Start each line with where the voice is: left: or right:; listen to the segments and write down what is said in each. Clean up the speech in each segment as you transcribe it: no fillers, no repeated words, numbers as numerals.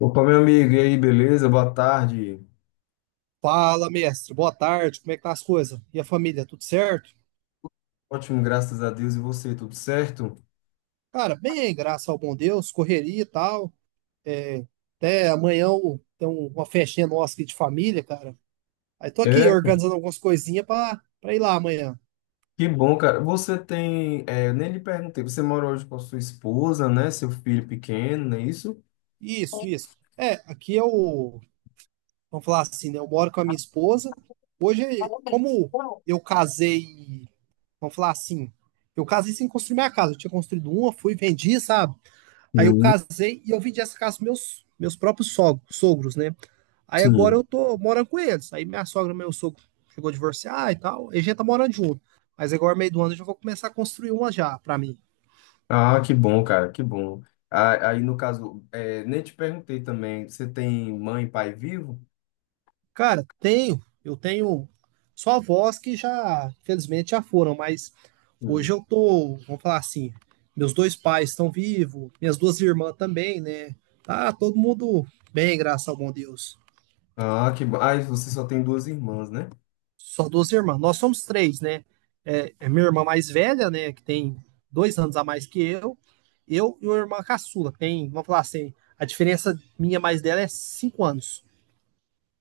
left: Opa, meu amigo, e aí, beleza? Boa tarde.
right: Fala, mestre. Boa tarde. Como é que tá as coisas? E a família, tudo certo?
left: Ótimo, graças a Deus. E você, tudo certo?
right: Cara, bem, graças ao bom Deus, correria e tal. É, até amanhã tem uma festinha nossa aqui de família, cara. Aí tô aqui
left: É,
right: organizando algumas coisinhas pra ir lá amanhã.
left: que bom, cara. Você tem, eu nem lhe perguntei, você mora hoje com a sua esposa, né? Seu filho pequeno, não é isso?
right: Isso, isso. É, aqui eu, vamos falar assim, né? Eu moro com a minha esposa. Hoje, como eu casei, vamos falar assim, eu casei sem construir minha casa. Eu tinha construído uma, fui, vendi, sabe? Aí eu
left: Hum,
right: casei e eu vendi essa casa para meus próprios sogros, sogros, né? Aí agora eu
left: sim.
right: tô morando com eles. Aí minha sogra e meu sogro chegou a divorciar e tal. E a gente tá morando junto. Mas agora, meio do ano, eu já vou começar a construir uma já para mim.
left: Ah, que bom, cara, que bom. Ah, aí, no caso, nem te perguntei também, você tem mãe e pai vivo?
right: Cara, eu tenho só avós que já, infelizmente, já foram, mas hoje
left: Hum.
right: eu tô, vamos falar assim, meus dois pais estão vivos, minhas duas irmãs também, né? Tá todo mundo bem, graças ao bom Deus.
left: Ah, que bom. Ah, e você só tem duas irmãs, né?
right: Só duas irmãs. Nós somos três, né? É, é minha irmã mais velha, né? Que tem 2 anos a mais que eu. Eu e uma irmã caçula, que tem, vamos falar assim, a diferença minha mais dela é 5 anos.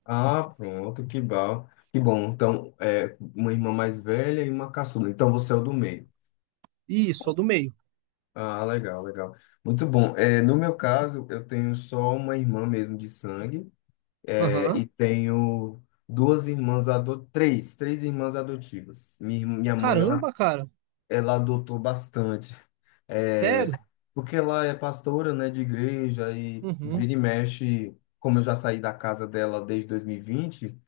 left: Ah, pronto, que bom. Que bom. Então, é, uma irmã mais velha e uma caçula. Então, você é o do meio.
right: Isso, sou do meio.
left: Ah, legal, legal. Muito bom. É, no meu caso, eu tenho só uma irmã mesmo de sangue,
right: Aham.
left: e tenho duas irmãs adotivas, três, três irmãs adotivas. Minha mãe, ela,
right: Caramba, cara.
left: ela adotou bastante, é,
right: Sério?
left: porque ela é pastora, né, de igreja, e
right: Uhum,
left: vira e mexe, como eu já saí da casa dela desde 2020,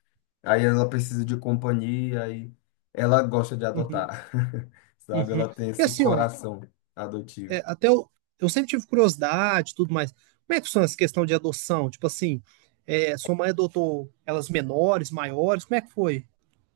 left: aí ela precisa de companhia, e ela gosta de
right: uhum,
left: adotar, sabe?
right: uhum.
left: Ela tem
right: E
left: esse
right: assim, ó,
left: coração adotivo.
right: até eu sempre tive curiosidade e tudo mais. Como é que funciona essa questão de adoção? Tipo assim, sua mãe adotou elas menores, maiores? Como é que foi?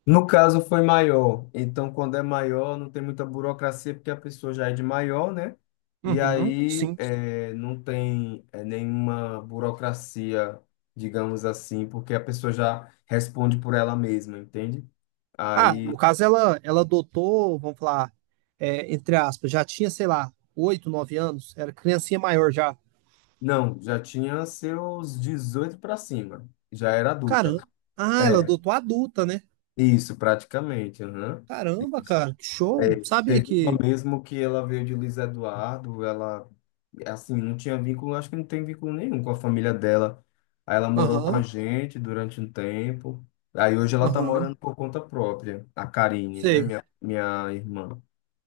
left: No caso, foi maior. Então, quando é maior, não tem muita burocracia, porque a pessoa já é de maior, né? E
right: Uhum,
left: aí,
right: sim.
left: não tem, nenhuma burocracia, digamos assim, porque a pessoa já responde por ela mesma, entende?
right: Ah,
left: Aí,
right: no caso ela adotou, vamos falar, entre aspas, já tinha, sei lá, 8, 9 anos, era criancinha maior já.
left: não, já tinha seus 18 para cima. Já era adulta.
right: Caramba. Ah, ela
left: É,
right: adotou adulta, né?
left: isso, praticamente. Aham.
right: Caramba, cara, que show.
left: É,
right: Sabia
left: teve uma
right: que.
left: mesmo que ela veio de Luiz Eduardo, ela, assim, não tinha vínculo, acho que não tem vínculo nenhum com a família dela. Aí ela morou com a
right: Aham,
left: gente durante um tempo. Aí hoje ela tá
right: aham,
left: morando por conta própria, a Karine, né,
right: sei.
left: minha irmã.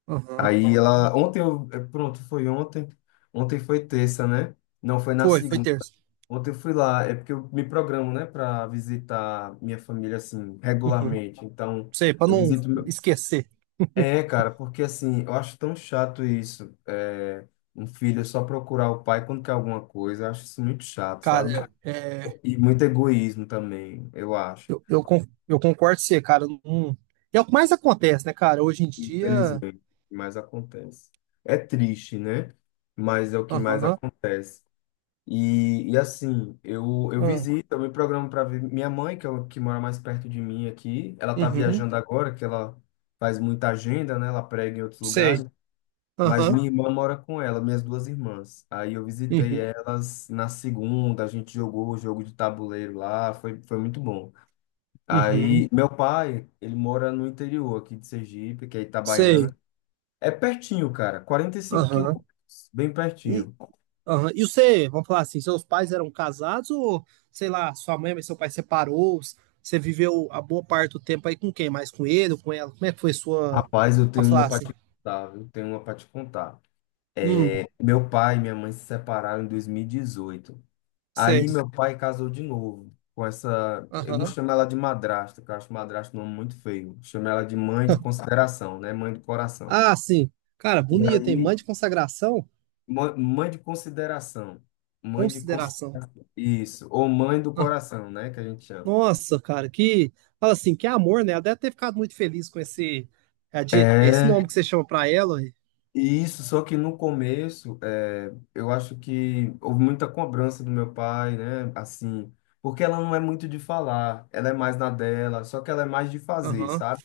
right: Aham.
left: Aí ela, ontem eu, pronto, foi ontem, ontem foi terça, né? Não, foi na
right: Foi
left: segunda.
right: terça.
left: Ontem eu fui lá, é porque eu me programo, né, para visitar minha família, assim,
right: Uhum.
left: regularmente. Então,
right: Sei, pra
left: eu
right: não
left: visito.
right: esquecer.
left: É, cara, porque assim, eu acho tão chato isso. É, um filho só procurar o pai quando quer alguma coisa, eu acho isso muito chato, sabe?
right: Cara, é,
left: E muito egoísmo também, eu acho.
right: eu concordo com você, cara. Não. É o que mais acontece, né, cara? Hoje em dia.
left: Infelizmente, o que mais acontece. É triste, né? Mas é o que mais
right: Aham, ah,
left: acontece. E assim, eu visito, eu me programo para ver minha mãe, que, é o que mora mais perto de mim aqui. Ela tá
right: uhum,
left: viajando agora, que ela faz muita agenda, né? Ela prega em outros lugares.
right: sei.
left: Mas
right: Aham,
left: minha irmã mora com ela, minhas duas irmãs. Aí eu visitei
right: uhum,
left: elas na segunda, a gente jogou o jogo de tabuleiro lá, foi, foi muito bom. Aí
right: uhum.
left: meu pai, ele mora no interior aqui de Sergipe, que é
right: Sei.
left: Itabaiana. É pertinho, cara, 45
right: Aham.
left: quilômetros, bem
right: E,
left: pertinho.
right: aham. E você, vamos falar assim, seus pais eram casados ou, sei lá, sua mãe e seu pai separou? Você viveu a boa parte do tempo aí com quem? Mais com ele ou com ela? Como é que foi sua,
left: Rapaz, eu tenho
right: vamos falar
left: uma pra
right: assim?
left: te contar, viu? Tenho uma pra te contar.
right: Hum,
left: É, meu pai e minha mãe se separaram em 2018. Aí
right: sei.
left: meu pai casou de novo com essa. Eu não
right: Aham.
left: chamo ela de madrasta, que eu acho madrasta um nome muito feio. Chamo ela de mãe de consideração, né? Mãe do coração.
right: Ah, sim. Cara,
left: E
right: bonito, tem mãe
left: aí,
right: de consagração,
left: mãe de consideração. Mãe de. cons-
right: consideração.
left: Isso. Ou mãe do
right: Ah,
left: coração, né? Que a gente chama.
right: nossa, cara, que. Fala assim, que amor, né? Ela deve ter ficado muito feliz com esse
left: É.
right: nome que você chama pra ela. Ué.
left: E isso, só que no começo, eu acho que houve muita cobrança do meu pai, né? Assim, porque ela não é muito de falar, ela é mais na dela, só que ela é mais de fazer,
right: Aham,
left: sabe?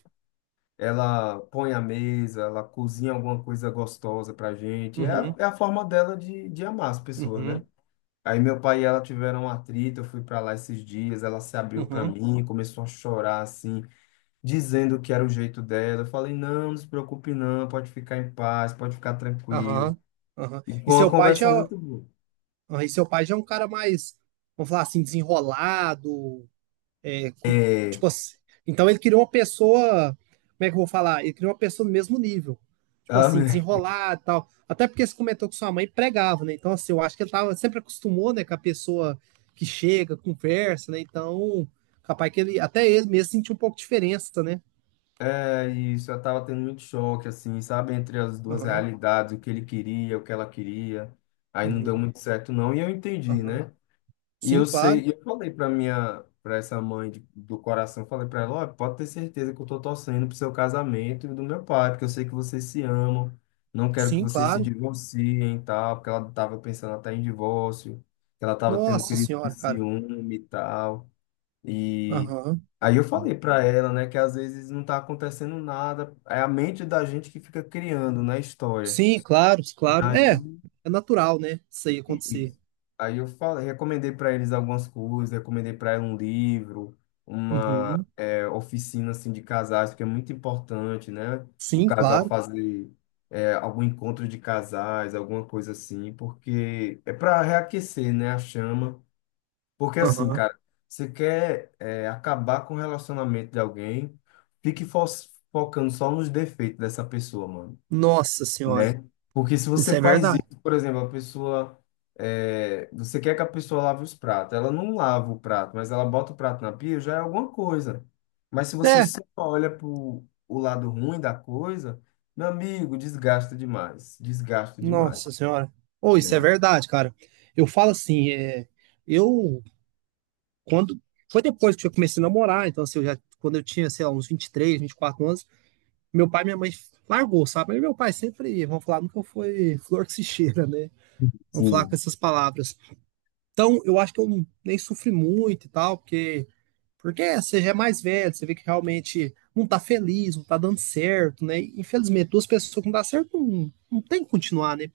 left: Ela põe a mesa, ela cozinha alguma coisa gostosa pra gente. É a,
right: uhum,
left: é a forma dela de amar as pessoas, né?
right: uhum,
left: Aí meu pai e ela tiveram um atrito, eu fui pra lá esses dias, ela se
right: uhum,
left: abriu pra
right: uhum.
left: mim, começou a chorar assim, dizendo que era o jeito dela. Eu falei, não, não se preocupe não, pode ficar em paz, pode ficar tranquilo.
right: Aham, aham.
left: E
right: E
left: foi uma
right: seu pai já,
left: conversa muito boa.
right: ah, e seu pai já é um cara mais, vamos falar assim, desenrolado, é,
left: É,
right: tipo assim. Então ele queria uma pessoa, como é que eu vou falar? Ele queria uma pessoa do mesmo nível. Tipo assim,
left: amém.
right: desenrolado e tal. Até porque você comentou que sua mãe pregava, né? Então, assim, eu acho que ele tava, sempre acostumou, né, com a pessoa que chega, conversa, né? Então, capaz que ele, até ele mesmo sentiu um pouco de diferença, né?
left: É isso, eu tava tendo muito choque, assim, sabe, entre as duas
right: Aham,
left: realidades, o que ele queria, o que ela queria. Aí não deu
right: uhum,
left: muito certo, não, e eu entendi,
right: aham.
left: né? E
right: Sim,
left: eu
right: claro.
left: sei, e eu falei pra minha, pra essa mãe do coração, eu falei pra ela, ó, pode ter certeza que eu tô torcendo pro seu casamento e do meu pai, porque eu sei que vocês se amam, não quero que
right: Sim,
left: vocês se
right: claro.
left: divorciem e tal, porque ela tava pensando até em divórcio, que ela tava tendo
right: Nossa
left: crise de
right: senhora, cara.
left: ciúme e tal. E
right: Aham.
left: aí eu falei pra ela, né, que às vezes não tá acontecendo nada, é a mente da gente que fica criando, né, história.
right: Sim, claro,
left: E
right: claro.
left: aí,
right: É, é natural, né? Isso aí acontecer.
left: isso. Aí eu falei, recomendei para eles algumas coisas, recomendei para ela um livro, uma
right: Uhum.
left: oficina assim de casais, que é muito importante, né? O
right: Sim,
left: casal
right: claro.
left: fazer algum encontro de casais, alguma coisa assim, porque é para reaquecer, né, a chama. Porque assim,
right: Aham.
left: cara, você quer acabar com o relacionamento de alguém, fique fo- focando só nos defeitos dessa pessoa, mano,
right: Nossa senhora.
left: né? Porque se
right: Isso
left: você
right: é
left: faz
right: verdade.
left: isso, por exemplo, a pessoa, você quer que a pessoa lave os pratos, ela não lava o prato, mas ela bota o prato na pia, já é alguma coisa. Mas se você
right: É,
left: só olha pro o lado ruim da coisa, meu amigo, desgasta demais,
right: nossa senhora. Ou isso é
left: né?
right: verdade, cara. Eu falo assim, eu quando foi depois que eu comecei a namorar, então assim, eu já quando eu tinha, sei lá, uns vinte vinte três vinte e quatro anos, meu pai e minha mãe largou, sabe? Mas meu pai sempre, vamos falar, nunca foi flor que se cheira, né? Vamos falar
left: Sim.
right: com essas palavras. Então, eu acho que eu nem sofri muito e tal, porque você já é mais velho, você vê que realmente não tá feliz, não tá dando certo, né? E, infelizmente, duas pessoas que não dá certo não, não tem que continuar, né?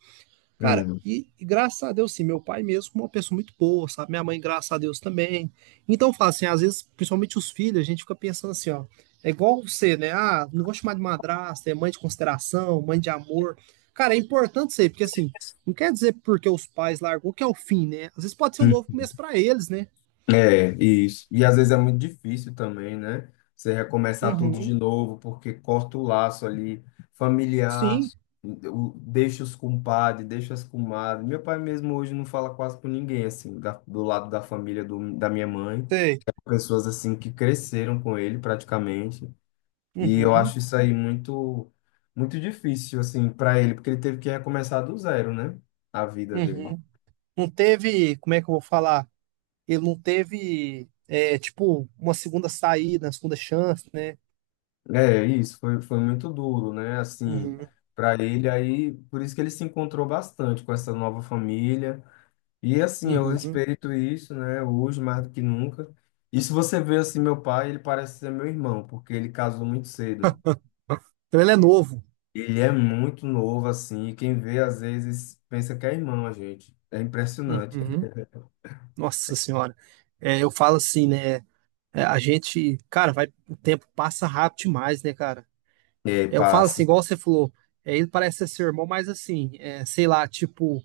right: Cara,
left: Hum.
right: e graças a Deus, sim, meu pai mesmo é uma pessoa muito boa, sabe? Minha mãe, graças a Deus, também. Então, eu falo assim, às vezes, principalmente os filhos, a gente fica pensando assim, ó, é igual você, né? Ah, não vou chamar de madrasta, é mãe de consideração, mãe de amor. Cara, é importante isso aí, porque assim, não quer dizer porque os pais largou que é o fim, né? Às vezes pode ser um novo começo pra eles, né?
left: É, isso. E às vezes é muito difícil também, né? Você recomeçar tudo de
right: Uhum.
left: novo, porque corta o laço ali familiar,
right: Sim.
left: deixa os compadres, deixa as comadres. Meu pai mesmo hoje não fala quase com ninguém, assim, do lado da família da minha mãe.
right: Sei.
left: Pessoas, assim, que cresceram com ele praticamente. E eu
right: Uhum,
left: acho isso aí muito, muito difícil, assim, para ele, porque ele teve que recomeçar do zero, né? A vida dele.
right: uhum. Não teve, como é que eu vou falar? Ele não teve, tipo, uma segunda saída, uma segunda chance, né?
left: É, isso foi, foi muito duro, né? Assim,
right: Uhum,
left: para ele aí, por isso que ele se encontrou bastante com essa nova família. E assim, eu
right: uhum.
left: respeito isso, né? Hoje mais do que nunca. E se você vê assim, meu pai, ele parece ser meu irmão, porque ele casou muito cedo.
right: Então ele é novo.
left: Ele é muito novo assim, e quem vê às vezes pensa que é irmão a gente. É impressionante.
right: Uhum. Nossa Senhora. É, eu falo assim, né? É, a gente, cara, vai, o tempo passa rápido demais, né, cara?
left: É,
right: É, eu falo assim,
left: passa.
right: igual você falou, ele parece ser seu irmão, mas assim, sei lá, tipo,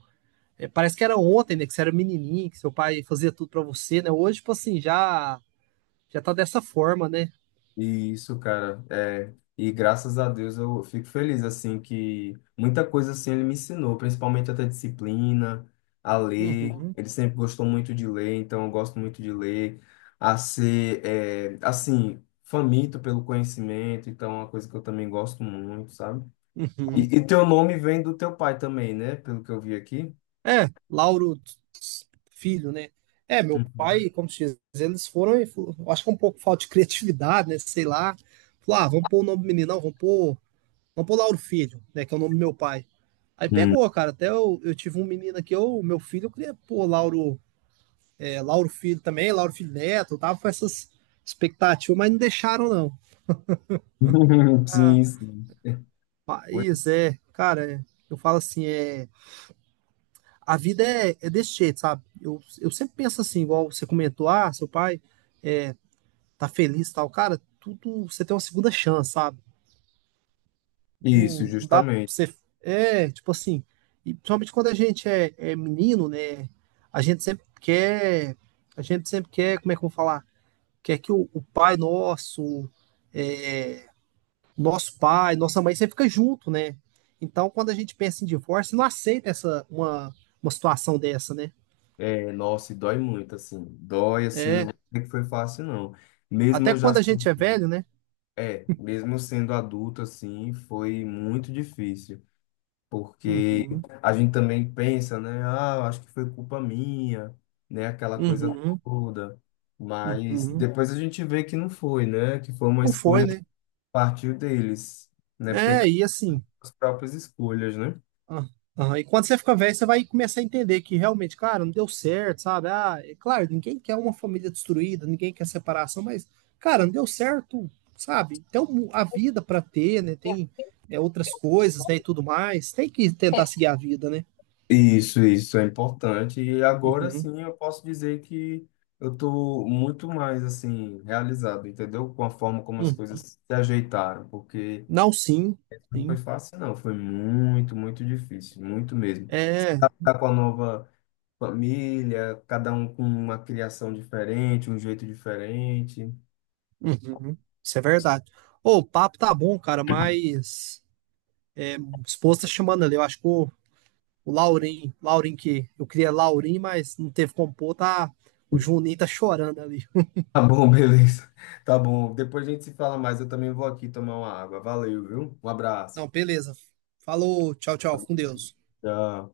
right: parece que era ontem, né? Que você era menininho, que seu pai fazia tudo pra você, né? Hoje, tipo assim, já tá dessa forma, né?
left: Isso, cara, e graças a Deus eu fico feliz, assim, que muita coisa, assim, ele me ensinou, principalmente até disciplina, a ler,
right: Uhum,
left: ele sempre gostou muito de ler, então eu gosto muito de ler, a ser, assim, faminto pelo conhecimento, então é uma coisa que eu também gosto muito, sabe? E,
right: uhum.
left: e teu nome vem do teu pai também, né, pelo que eu vi aqui?
right: É, Lauro Filho, né? É, meu
left: Uhum.
right: pai, como se diz, eles foram, eu acho que é um pouco falta de criatividade, né? Sei lá. Falou, ah, vamos pôr o nome do menino, não, vamos pôr Lauro Filho, né? Que é o nome do meu pai. Aí
left: Hum.
right: pegou, cara. Até eu tive um menino aqui, eu, meu filho, eu queria pôr Lauro, Lauro Filho também, Lauro Filho Neto, eu tava com essas expectativas, mas não deixaram, não. Ah,
left: Sim, sim. Pois-
right: mas cara, eu falo assim, é. A vida é desse jeito, sabe? Eu sempre penso assim, igual você comentou, ah, seu pai é, tá feliz e tal. Cara, tudo você tem uma segunda chance, sabe?
left: Isso,
right: Não, não dá pra
left: justamente.
right: você. É, tipo assim, e principalmente quando a gente é menino, né? A gente sempre quer. A gente sempre quer, como é que eu vou falar? Quer que o pai nosso, é, nosso pai, nossa mãe, sempre fica junto, né? Então, quando a gente pensa em divórcio, não aceita essa uma situação dessa, né?
left: É, nossa, e dói muito, assim. Dói, assim, não
right: É,
left: vou dizer que foi fácil, não. Mesmo
right: até
left: eu já.
right: quando a
left: Se-
right: gente é velho, né?
left: É, mesmo eu sendo adulto, assim, foi muito difícil. Porque
right: Uhum,
left: a gente também pensa, né? Ah, eu acho que foi culpa minha, né? Aquela coisa
right: uhum,
left: toda. Mas
right: uhum.
left: depois a gente vê que não foi, né? Que foi uma
right: Não foi,
left: escolha que
right: né?
left: partiu deles, né? Porque
right: É,
left: cada um
right: e assim.
left: com as próprias escolhas, né?
right: ah, ah, e quando você fica velho, você vai começar a entender que realmente, claro, não deu certo, sabe? Ah, é claro, ninguém quer uma família destruída, ninguém quer separação, mas, cara, não deu certo, sabe? Tem a vida pra ter, né? Tem outras coisas, né? E tudo mais. Tem que tentar seguir a vida, né?
left: Isso é importante. E agora
right: Uhum,
left: sim eu posso dizer que eu estou muito mais assim realizado, entendeu? Com a forma como as coisas
right: uhum.
left: se ajeitaram, porque
right: Não, sim,
left: não foi
right: sim.
left: fácil, não, foi muito, muito difícil, muito mesmo.
right: É.
left: Tá com a nova família, cada um com uma criação diferente, um jeito diferente.
right: Uhum, isso é verdade. Ô, o papo tá bom, cara, mas o esposo tá chamando ali. Eu acho que o Laurim, Laurim que eu queria Laurim, mas não teve como pôr, tá? O Juninho tá chorando ali.
left: Tá bom, beleza. Tá bom. Depois a gente se fala mais. Eu também vou aqui tomar uma água. Valeu, viu? Um abraço.
right: Não, beleza. Falou, tchau, tchau, fica com Deus.
left: Tchau.